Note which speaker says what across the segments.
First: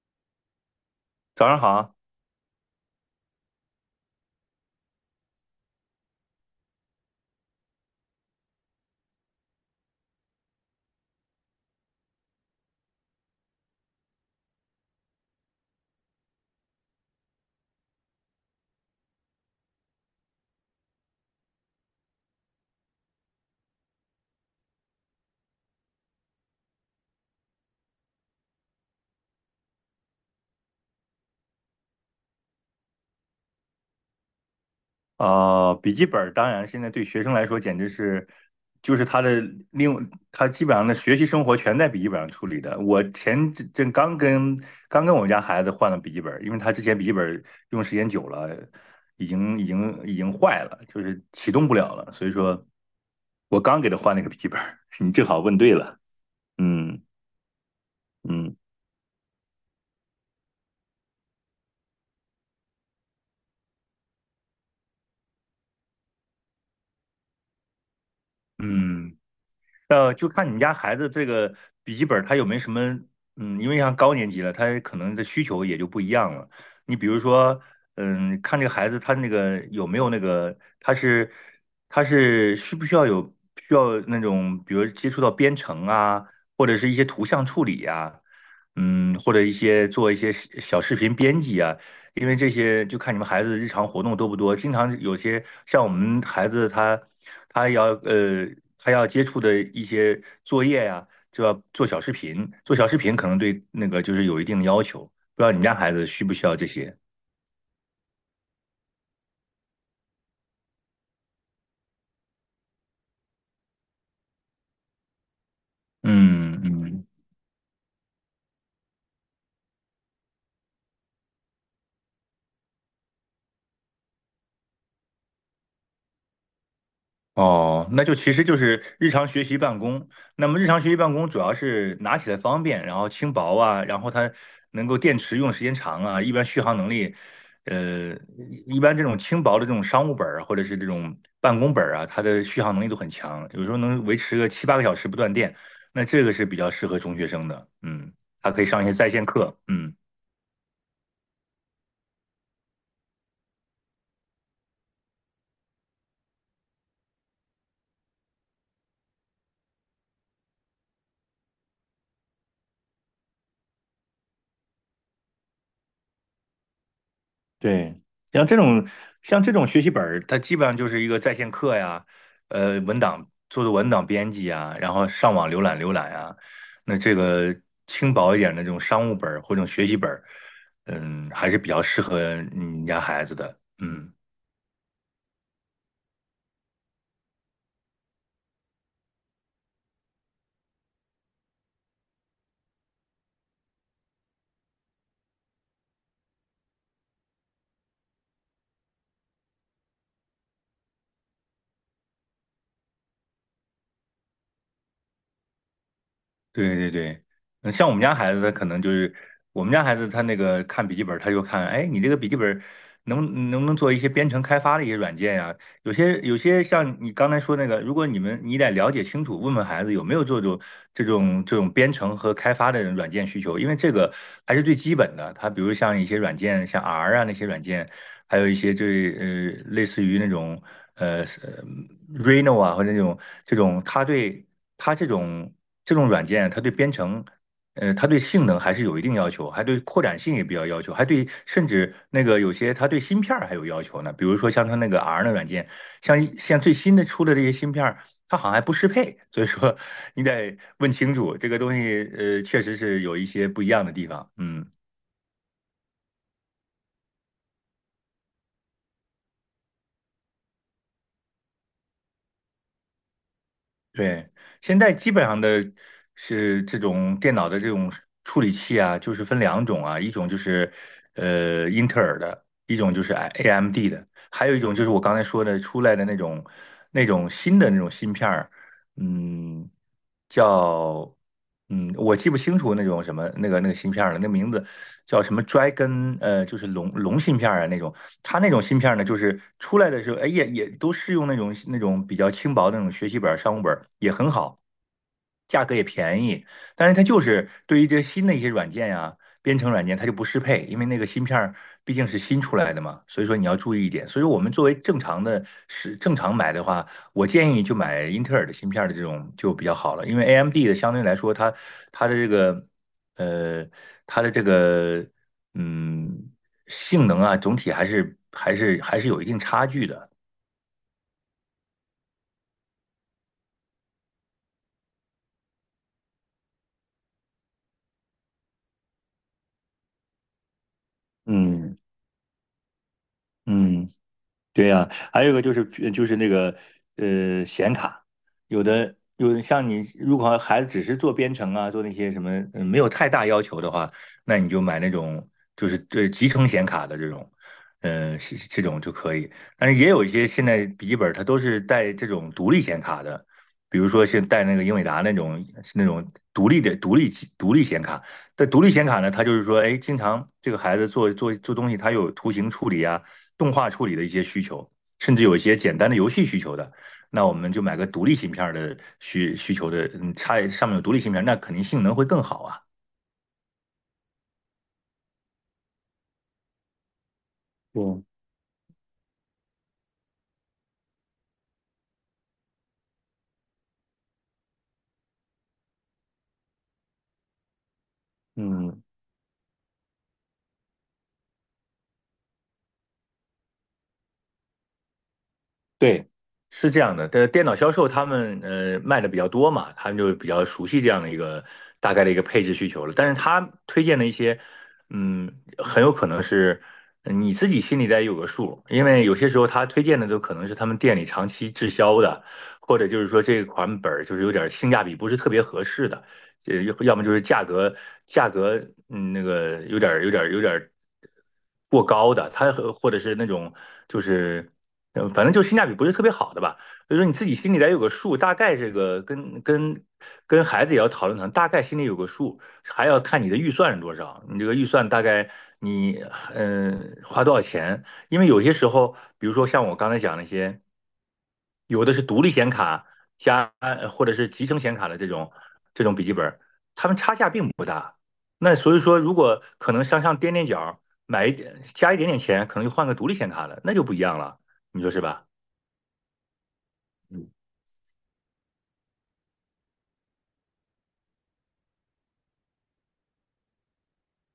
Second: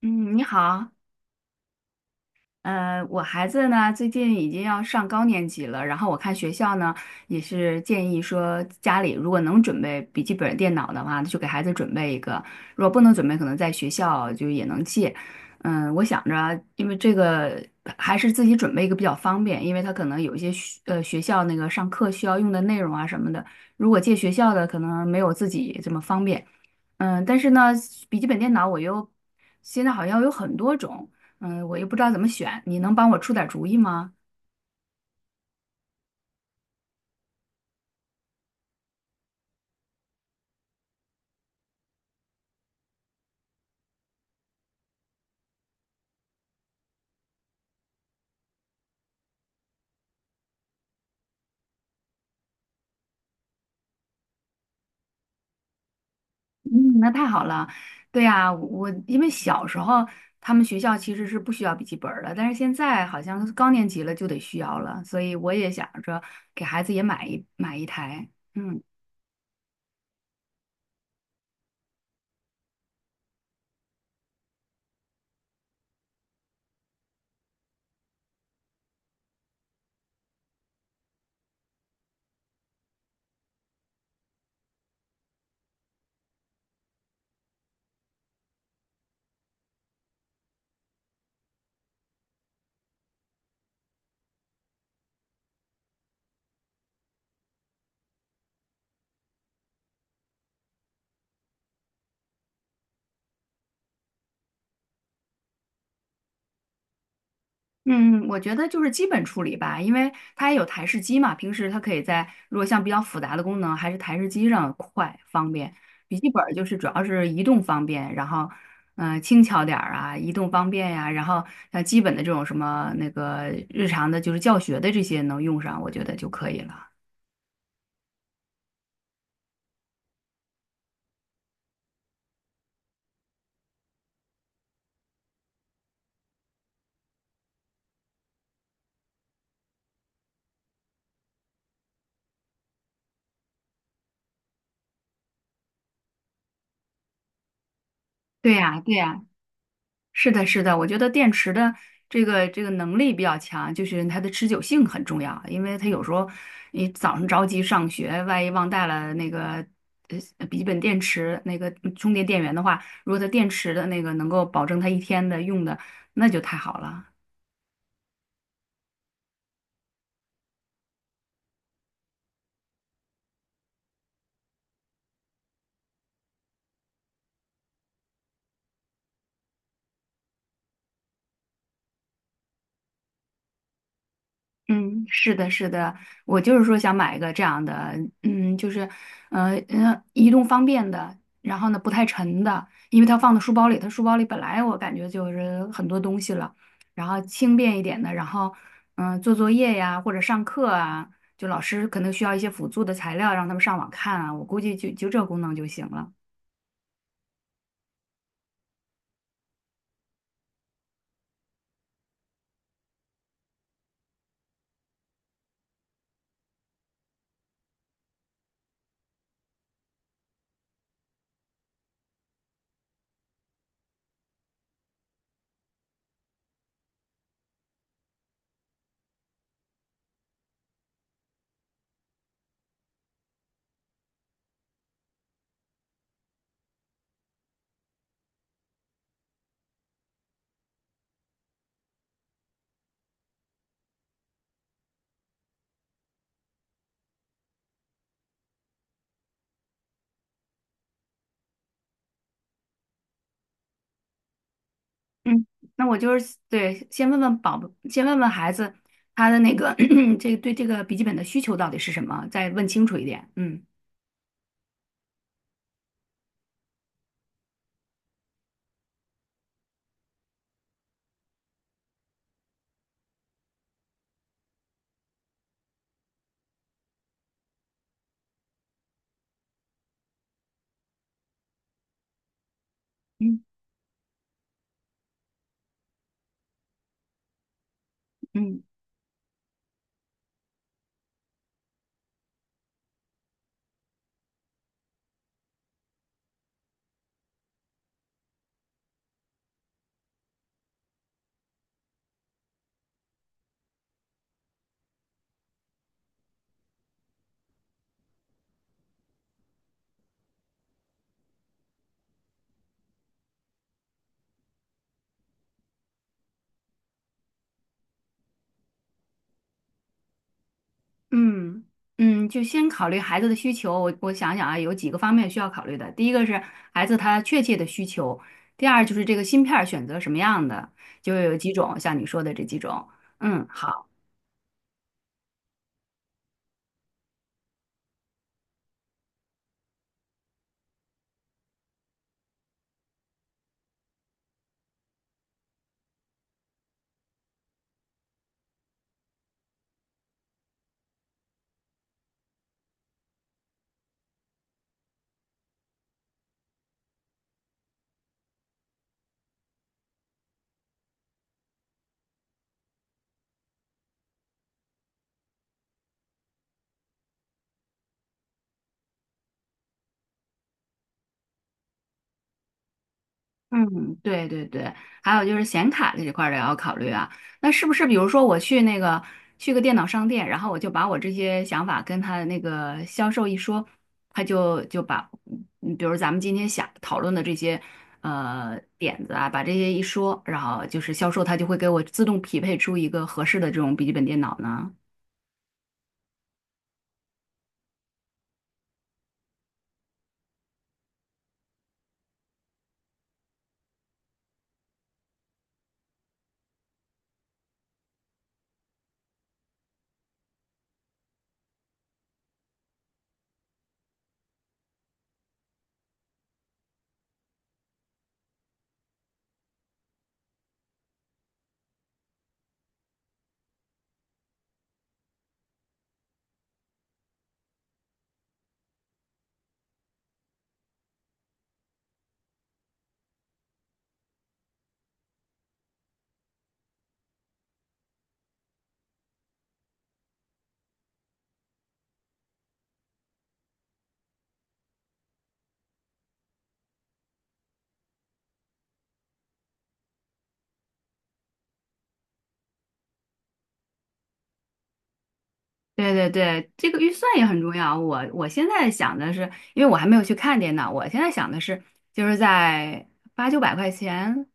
Speaker 1: 嗯，你好，
Speaker 2: 早上好。
Speaker 1: 我孩子呢最近已经要上高年级了，然后我看学校呢也是建议说，家里如果能准备笔记本电脑的话，就给孩子准备一个；如果不能准备，可能在学校就也能借。嗯，我想着，因为这个还是自己准备一个比较方便，因为他可能有一些学校那个上课需要用的内容啊什么的，如果借学校的可能没有自己这么方便。嗯，但是呢，笔记本电脑我又现在好像有很多种。嗯，我又不知道怎么选，你能帮我出点儿主意吗？
Speaker 2: 笔记本儿当然现在对学生来说简直是，就是他的另他基本上的学习生活全在笔记本上处理的。我前阵刚跟我们家孩子换了笔记本儿，因为他之前笔记本儿用时间久了，已经坏了，就是启动不了了。所以说，我刚给他换了一个笔记本儿，你正好问对了。
Speaker 1: 嗯，
Speaker 2: 嗯
Speaker 1: 那太好了。对呀，
Speaker 2: 嗯
Speaker 1: 我因为小时候他们学校其实是不需要笔记本儿的，但是现在好像是高年级了就得需要了，所以我也想着给孩子也买一台。嗯。
Speaker 2: 嗯。就看你们家孩子这个笔记本，他有没有什么，因为像高年级了，他可能的需求也就不一样了。你比如说，看这个孩子他那个有没有那个，他是需不需要需要那种，比如接触到编程啊，或者是一些图像处理呀、或者一些做一些小视频编辑啊，因为这些就看你们孩子日常活动多不多，经常有些像我们孩子他要呃他要接触的一些作业呀、就要做小视频，做小视频可能对那个就是有一定的要求，不知道你们家孩子需不需要这些？
Speaker 1: 嗯，我觉得就是基本处理吧，因为它也有台式机嘛，平时它可以在如果像比较复杂的功能，还是台式机上快方便。笔记本儿
Speaker 2: 嗯
Speaker 1: 就是主要
Speaker 2: 嗯。
Speaker 1: 是移动方便，然后轻巧点儿啊，移动方便呀、然后像基本的这种什么那个日常的，就是教学的这些能用上，我觉得就可以了。
Speaker 2: 哦，那就其实就是日常学习办公。那么日常学习办公主要是拿起来方便，然后轻薄啊，然后它能够电池用的时间长啊，一般续航能力。呃，一般这种轻薄的这种商务本儿啊或者是这种办公本儿啊，它的续航能力都很强，有时候能维持个七八个小时不断电。那这个是比较适合中学生的，嗯，它
Speaker 1: 对
Speaker 2: 可以
Speaker 1: 呀、
Speaker 2: 上一些
Speaker 1: 对
Speaker 2: 在
Speaker 1: 呀、
Speaker 2: 线课，嗯。
Speaker 1: 是的，是的，我觉得电池的这个能力比较强，就是它的持久性很重要，因为它有时候你早上着急上学，万一忘带了那个笔记本电池那个充电电源的话，如果它电池的那个能够保证它一天的用的，那就太好了。
Speaker 2: 对，像这种像这种学习本儿，它基本上就是一个在线课呀，文档做文档编辑啊，然后上网浏览啊。那这个轻薄一点的这种商务本儿或者这种学习本儿，嗯，还是比较适合你们家孩子的。嗯。
Speaker 1: 嗯，是的，是的，我就是说想买一个这样的，嗯，就是，移动方便的，然后呢不太沉的，因为它放到书包里，它书包里本来我感觉就是很多东西了，然后轻便一点的，然后，做作业呀或者上课啊，就老师可能需要一些辅助的材料让他们上网看啊，我估计就这功能就行了。
Speaker 2: 对对对，嗯像我们家孩子，他可能就是我们家孩子，他那个看笔记本儿，他就看，哎，你这个笔记本儿能不能做一些编程开发的一些软件呀、有些像你刚才说那个，如果你们你得了解清楚，问问孩子有没有这种编程和开发的软件需求，因为这个还是最基本的。他比如像一些软件，像 R 啊那些软件，还有一些就是类似于那种呃是 r e n o 啊，或者那种这种，它对它这种这种软件，它对编程，它对性能还是有一定要求，还对扩展性也比较要求，还对甚至那个有些它对芯片儿还有要求呢。比如说像它那个 R 的软件，像最新的出的这些芯片儿，它好像还不适配，所以说 你得问清楚这个东西，确实是有一些不一样的地方，嗯。
Speaker 1: 嗯，那我就是对，先问问宝宝，先问问孩子他的那个 这个对这个笔记本的需求到底是什么，再问清楚一点。嗯
Speaker 2: 对，现在基本上的是这种电脑的这种处理器啊，就是分两种啊，一种就是英特尔的，一种就是 AMD 的，还有一种就是我刚才说的出来的那种新的那种芯片儿，嗯，叫我记不清楚那种什么
Speaker 1: 嗯
Speaker 2: 那个芯片儿了，那名字叫什么 Dragon 就是龙芯片儿啊那种，它那种
Speaker 1: 嗯
Speaker 2: 芯片呢，就是出来的时候，哎，也都是用那种比较轻薄的那种学习本儿商务本儿也很好。价格也便宜，但是它就是对于这新的一些软件呀、编程软件，它就不适配，因为那个芯片儿毕竟是新出来的嘛，所以说你要注意一点。所以说我们作为正常的正常买的话，我建议就买英特尔的芯片的这种就比较好了，因为 AMD 的相对来说它的这个呃它的这个嗯性能啊，总体还是有一定差距的。
Speaker 1: 嗯嗯，就先考虑孩子的需求。我想想啊，有几个方面需要考虑的。第一个是孩子他确切的需求，第二就是这个芯片儿选择什么样的，就有几
Speaker 2: 嗯
Speaker 1: 种，像你说的这几种。嗯，好。
Speaker 2: 嗯。对呀，还有一个就是就是那个显卡，有的像你如果孩子只是做编程啊，做那些什么没有太大要求的话，那你就买那种就是对集成显卡的这种，这种就可以。但是也有一些现在笔记本它都是带这种独立显卡的，比如说是带那个英伟达那种独立的独立独立显卡。但独立显卡呢，它就是说，哎，经常这个孩子做东西，它有图形处理啊。动画处理的一些需求，甚至有一些简单的游戏需求的，那我们就买个独立芯片的需求的，嗯，插上面有独立芯片那肯定性能会更好啊。
Speaker 1: 嗯，对对对，还有就是显卡这一块儿也要考虑啊。那是不是比
Speaker 2: 对，
Speaker 1: 如说我去那个去个电脑商店，然后我就把我这些想法跟他的那个销售一说，他就就把，嗯比如咱们今天想讨论的这些
Speaker 2: 嗯，
Speaker 1: 点子啊，把这些一说，然后就是销售他就会给我自动匹配出一个合适的这种笔记本电脑呢？
Speaker 2: 对，是这样的，这电脑销售他们卖的比较多嘛，他们就比较熟悉这样的一个大概的一个配置需求了。但是他推荐的一些，嗯，很有可能是你自己心里得有个数，因为有些时候他推荐的都可能是他们店里长期滞销的，或者就是说这款本儿就是有点性价比不是特别合适的，要么就是价格有点过高的，或者是那种就是。嗯，反正就性价比不是特别好的吧，所以说你自己心里得有个数，大概这个跟孩子也要讨论，大概心里有个数，还要看你的预算是多少，你这个预算大概你花多少钱，因为有些时候，比如说像我刚才讲那些，有的是独立显卡加或者是集成显卡的这种笔记本，它们差价并不大，那所以说如果可能向上垫垫脚，买一点加一点点钱，可能就换个独立显卡了，那就不一样了。你说是吧？
Speaker 1: 对对对，这个预算也很重要。我现在想的是，因为我还没有去看电脑，我现在想的是，就是在八九百块钱，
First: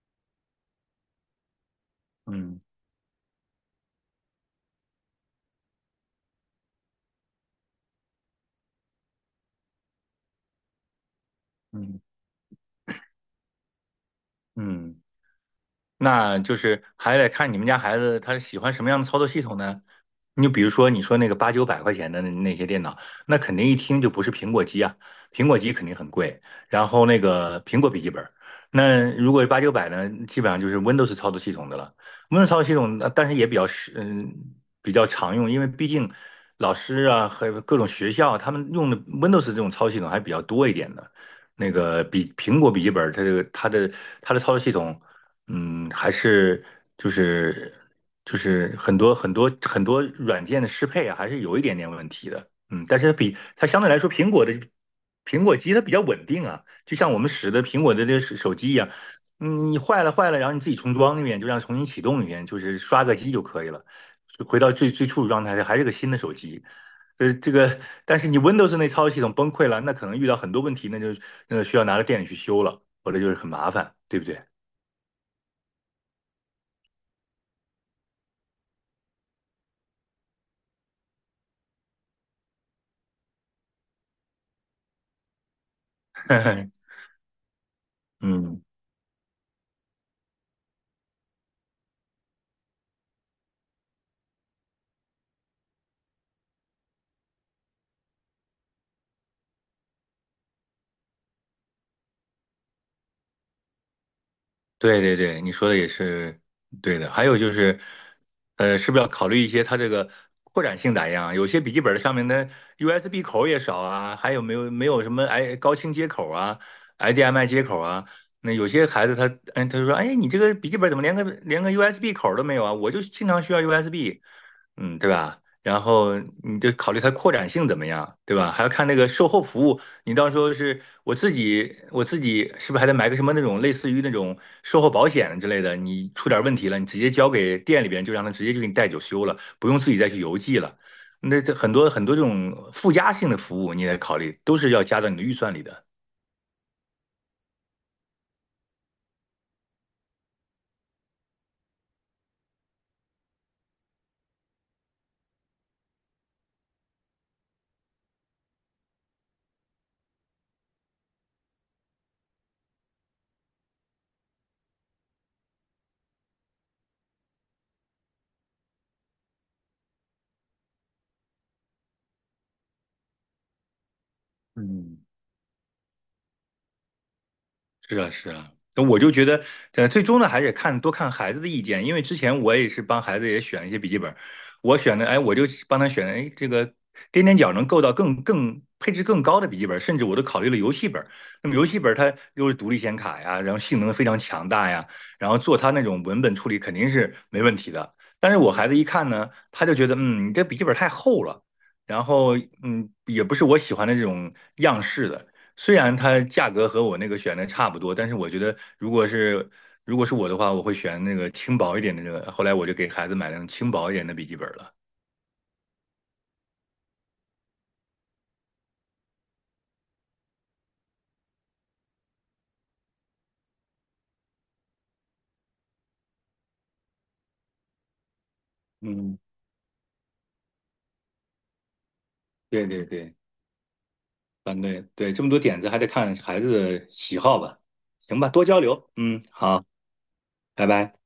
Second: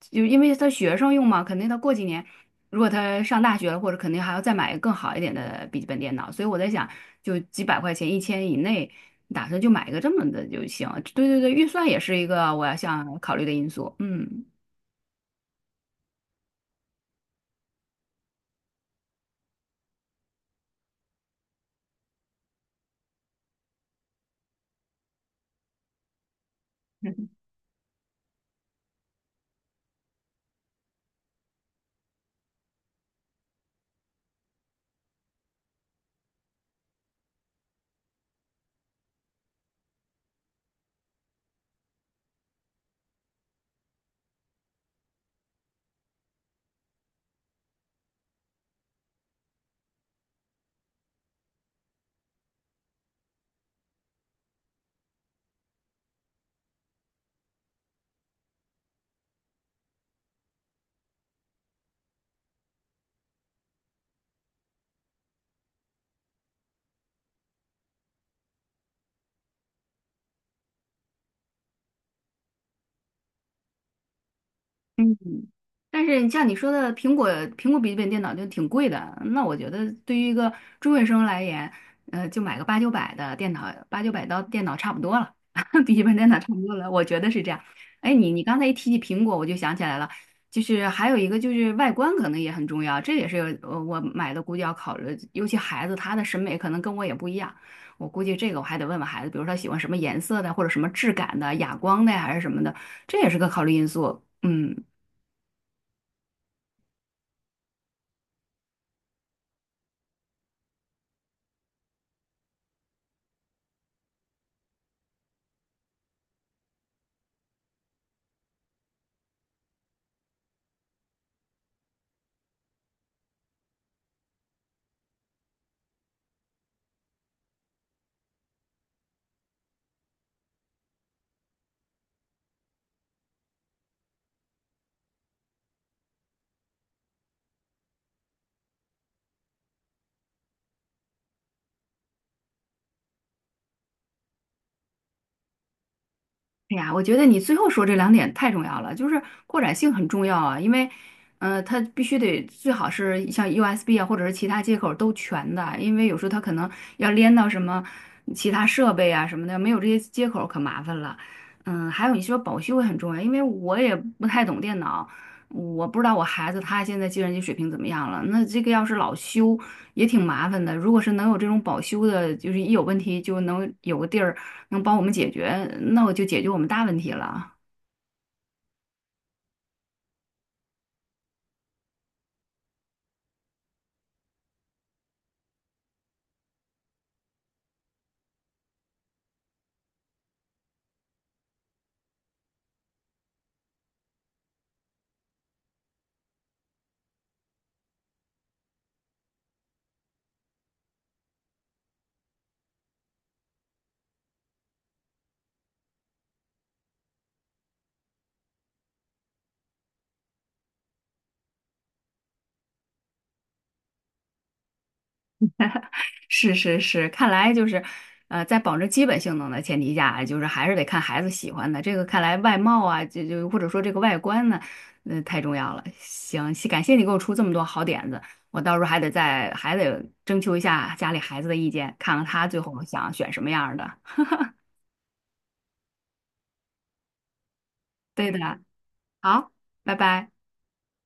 Speaker 1: 就因为他学生用嘛，肯定他过几年，
Speaker 2: 嗯
Speaker 1: 如果他上大学了，或者肯定还要再买一个更好一点的笔记本电脑，所以我在想，就几百块钱，一千以内，打算就买一个这么的就行。对对对，预算也
Speaker 2: 嗯
Speaker 1: 是一个我要想考虑的因素。嗯。
Speaker 2: 嗯，那就是还得看你们家孩子他喜欢什么样的操作系统呢？你就比如说你说那个八九百块钱的那些电脑，那肯定一听就不是苹果机啊，苹果机肯定很贵。然后那个苹果笔记本儿，那如果八九百呢，基本上就是 Windows 操作系统的了。Windows 操作系统，但是也比较实，嗯，比较常用，因为毕竟老师啊和各种学校他们用的 Windows 这种操作系统还比较多一点的。那个比苹果笔记本儿，它这个它的它的操作系统。嗯，还是就是就是很多软件的适配啊，还是有一点点问题的。嗯，但是它比它相对来说，苹果机它比较稳定啊，就像我们使的苹果的这手机一样，嗯，你坏了，然后你自己重装一遍，就让重新启动一遍，就是刷个机就可以了，回到最最初的状态，还是个新的手机。呃，这个，但是你 Windows 那操作系统崩溃了，那可能遇到很多问题，那就需要拿到店里去修了，或者就是很麻烦，对不对？
Speaker 1: 嗯，但是像你说的，苹果笔记本电脑就挺贵的。那我觉得对于一个中学生来言，就买个八九百的电脑，八九百到电脑差不多了，笔记本电脑差不多 了，我觉得是这样。哎，你刚
Speaker 2: 嗯，
Speaker 1: 才一提起苹果，我就想起来了，就是还有一个就是外观可能也很重要，这也是我买的估计要考虑，尤其孩子他的审美可能跟我也不一样，我估计这个我还得问问孩子，比如说他喜欢什么颜色的，或者什么质感的，哑光的呀还是什么的，这也是个考虑因素。嗯。
Speaker 2: 对对对，你说的也是对的。还有就是，是不是要考虑一些它这个扩展性咋样啊？有些笔记本的上面的 USB 口也少啊，还没有什么哎高清接口啊、HDMI 接口啊？那有些孩子他就说，哎，你这个笔记本怎么连个 USB 口都没有啊？我就经常需要 USB,嗯，对吧？然后你就考虑它扩展性怎么样，对吧？还要看那个售后服务，你到时候我自己是不是还得买个什么那种类似于那种售后保险之类的？你出点问题了，你直接交给店里边，就让他直接就给你带走修了，不用自己再去邮寄了。那这很多这种附加性的服务，你得考虑，都是要加到你的预算里的。
Speaker 1: 哎呀，我觉得你最后说这两点太重要了，就是扩展性很重要啊，因为，它必须得最好是像 USB 啊，或者是其他接口都全的，因为有时候它可能要连到什么其他设备啊什么的，没有这些接口可麻烦了。嗯，还有你说保修也很重要，因为我也不太懂电脑，我不知道我孩子他现在计算机水平怎么样了。那这个要是老修也挺麻烦的。如果是能有这种保修的，就是一有问题就能有个地儿能帮
Speaker 2: 嗯，
Speaker 1: 我们解决，那我就解决我们大问题了。
Speaker 2: 是啊，是啊，那我就觉得，最终呢，还得看多看孩子的意见，因为之前我也是帮孩子也选了一些笔记本，我选的，哎，我就帮他选了，哎，这个踮踮脚能够到更配置更高的笔记本，甚至我都考虑了游戏本。那么游戏本它又是独立显卡呀，然后性能非常强大呀，然后做它那种文本处理肯定是没问题的。但是我孩子一看呢，他就觉得，嗯，你这笔记本太厚了，然后嗯，也不是我喜欢的这种样式的。虽然它价格和我那个选的差不多，但是我觉得如果是我的话，我会选那个轻薄一点的那个。后来我就给孩子买那种轻薄一点的笔记本了。
Speaker 1: 是是是，看来就是，在保证基本性能的前提下，就是还是得看孩子喜欢的。这个看来外貌啊，就或者说这个外观呢，太重要了。行，感谢你给我出这么多好点子，我到时候
Speaker 2: 嗯，
Speaker 1: 还得征求一下家里孩子的意见，看看他最
Speaker 2: 对
Speaker 1: 后
Speaker 2: 对
Speaker 1: 想
Speaker 2: 对，
Speaker 1: 选什么样儿的。
Speaker 2: 这么多点子还得看孩子的喜好吧。行吧，
Speaker 1: 对的，
Speaker 2: 多交流。嗯，
Speaker 1: 好，
Speaker 2: 好，
Speaker 1: 拜拜。
Speaker 2: 拜拜。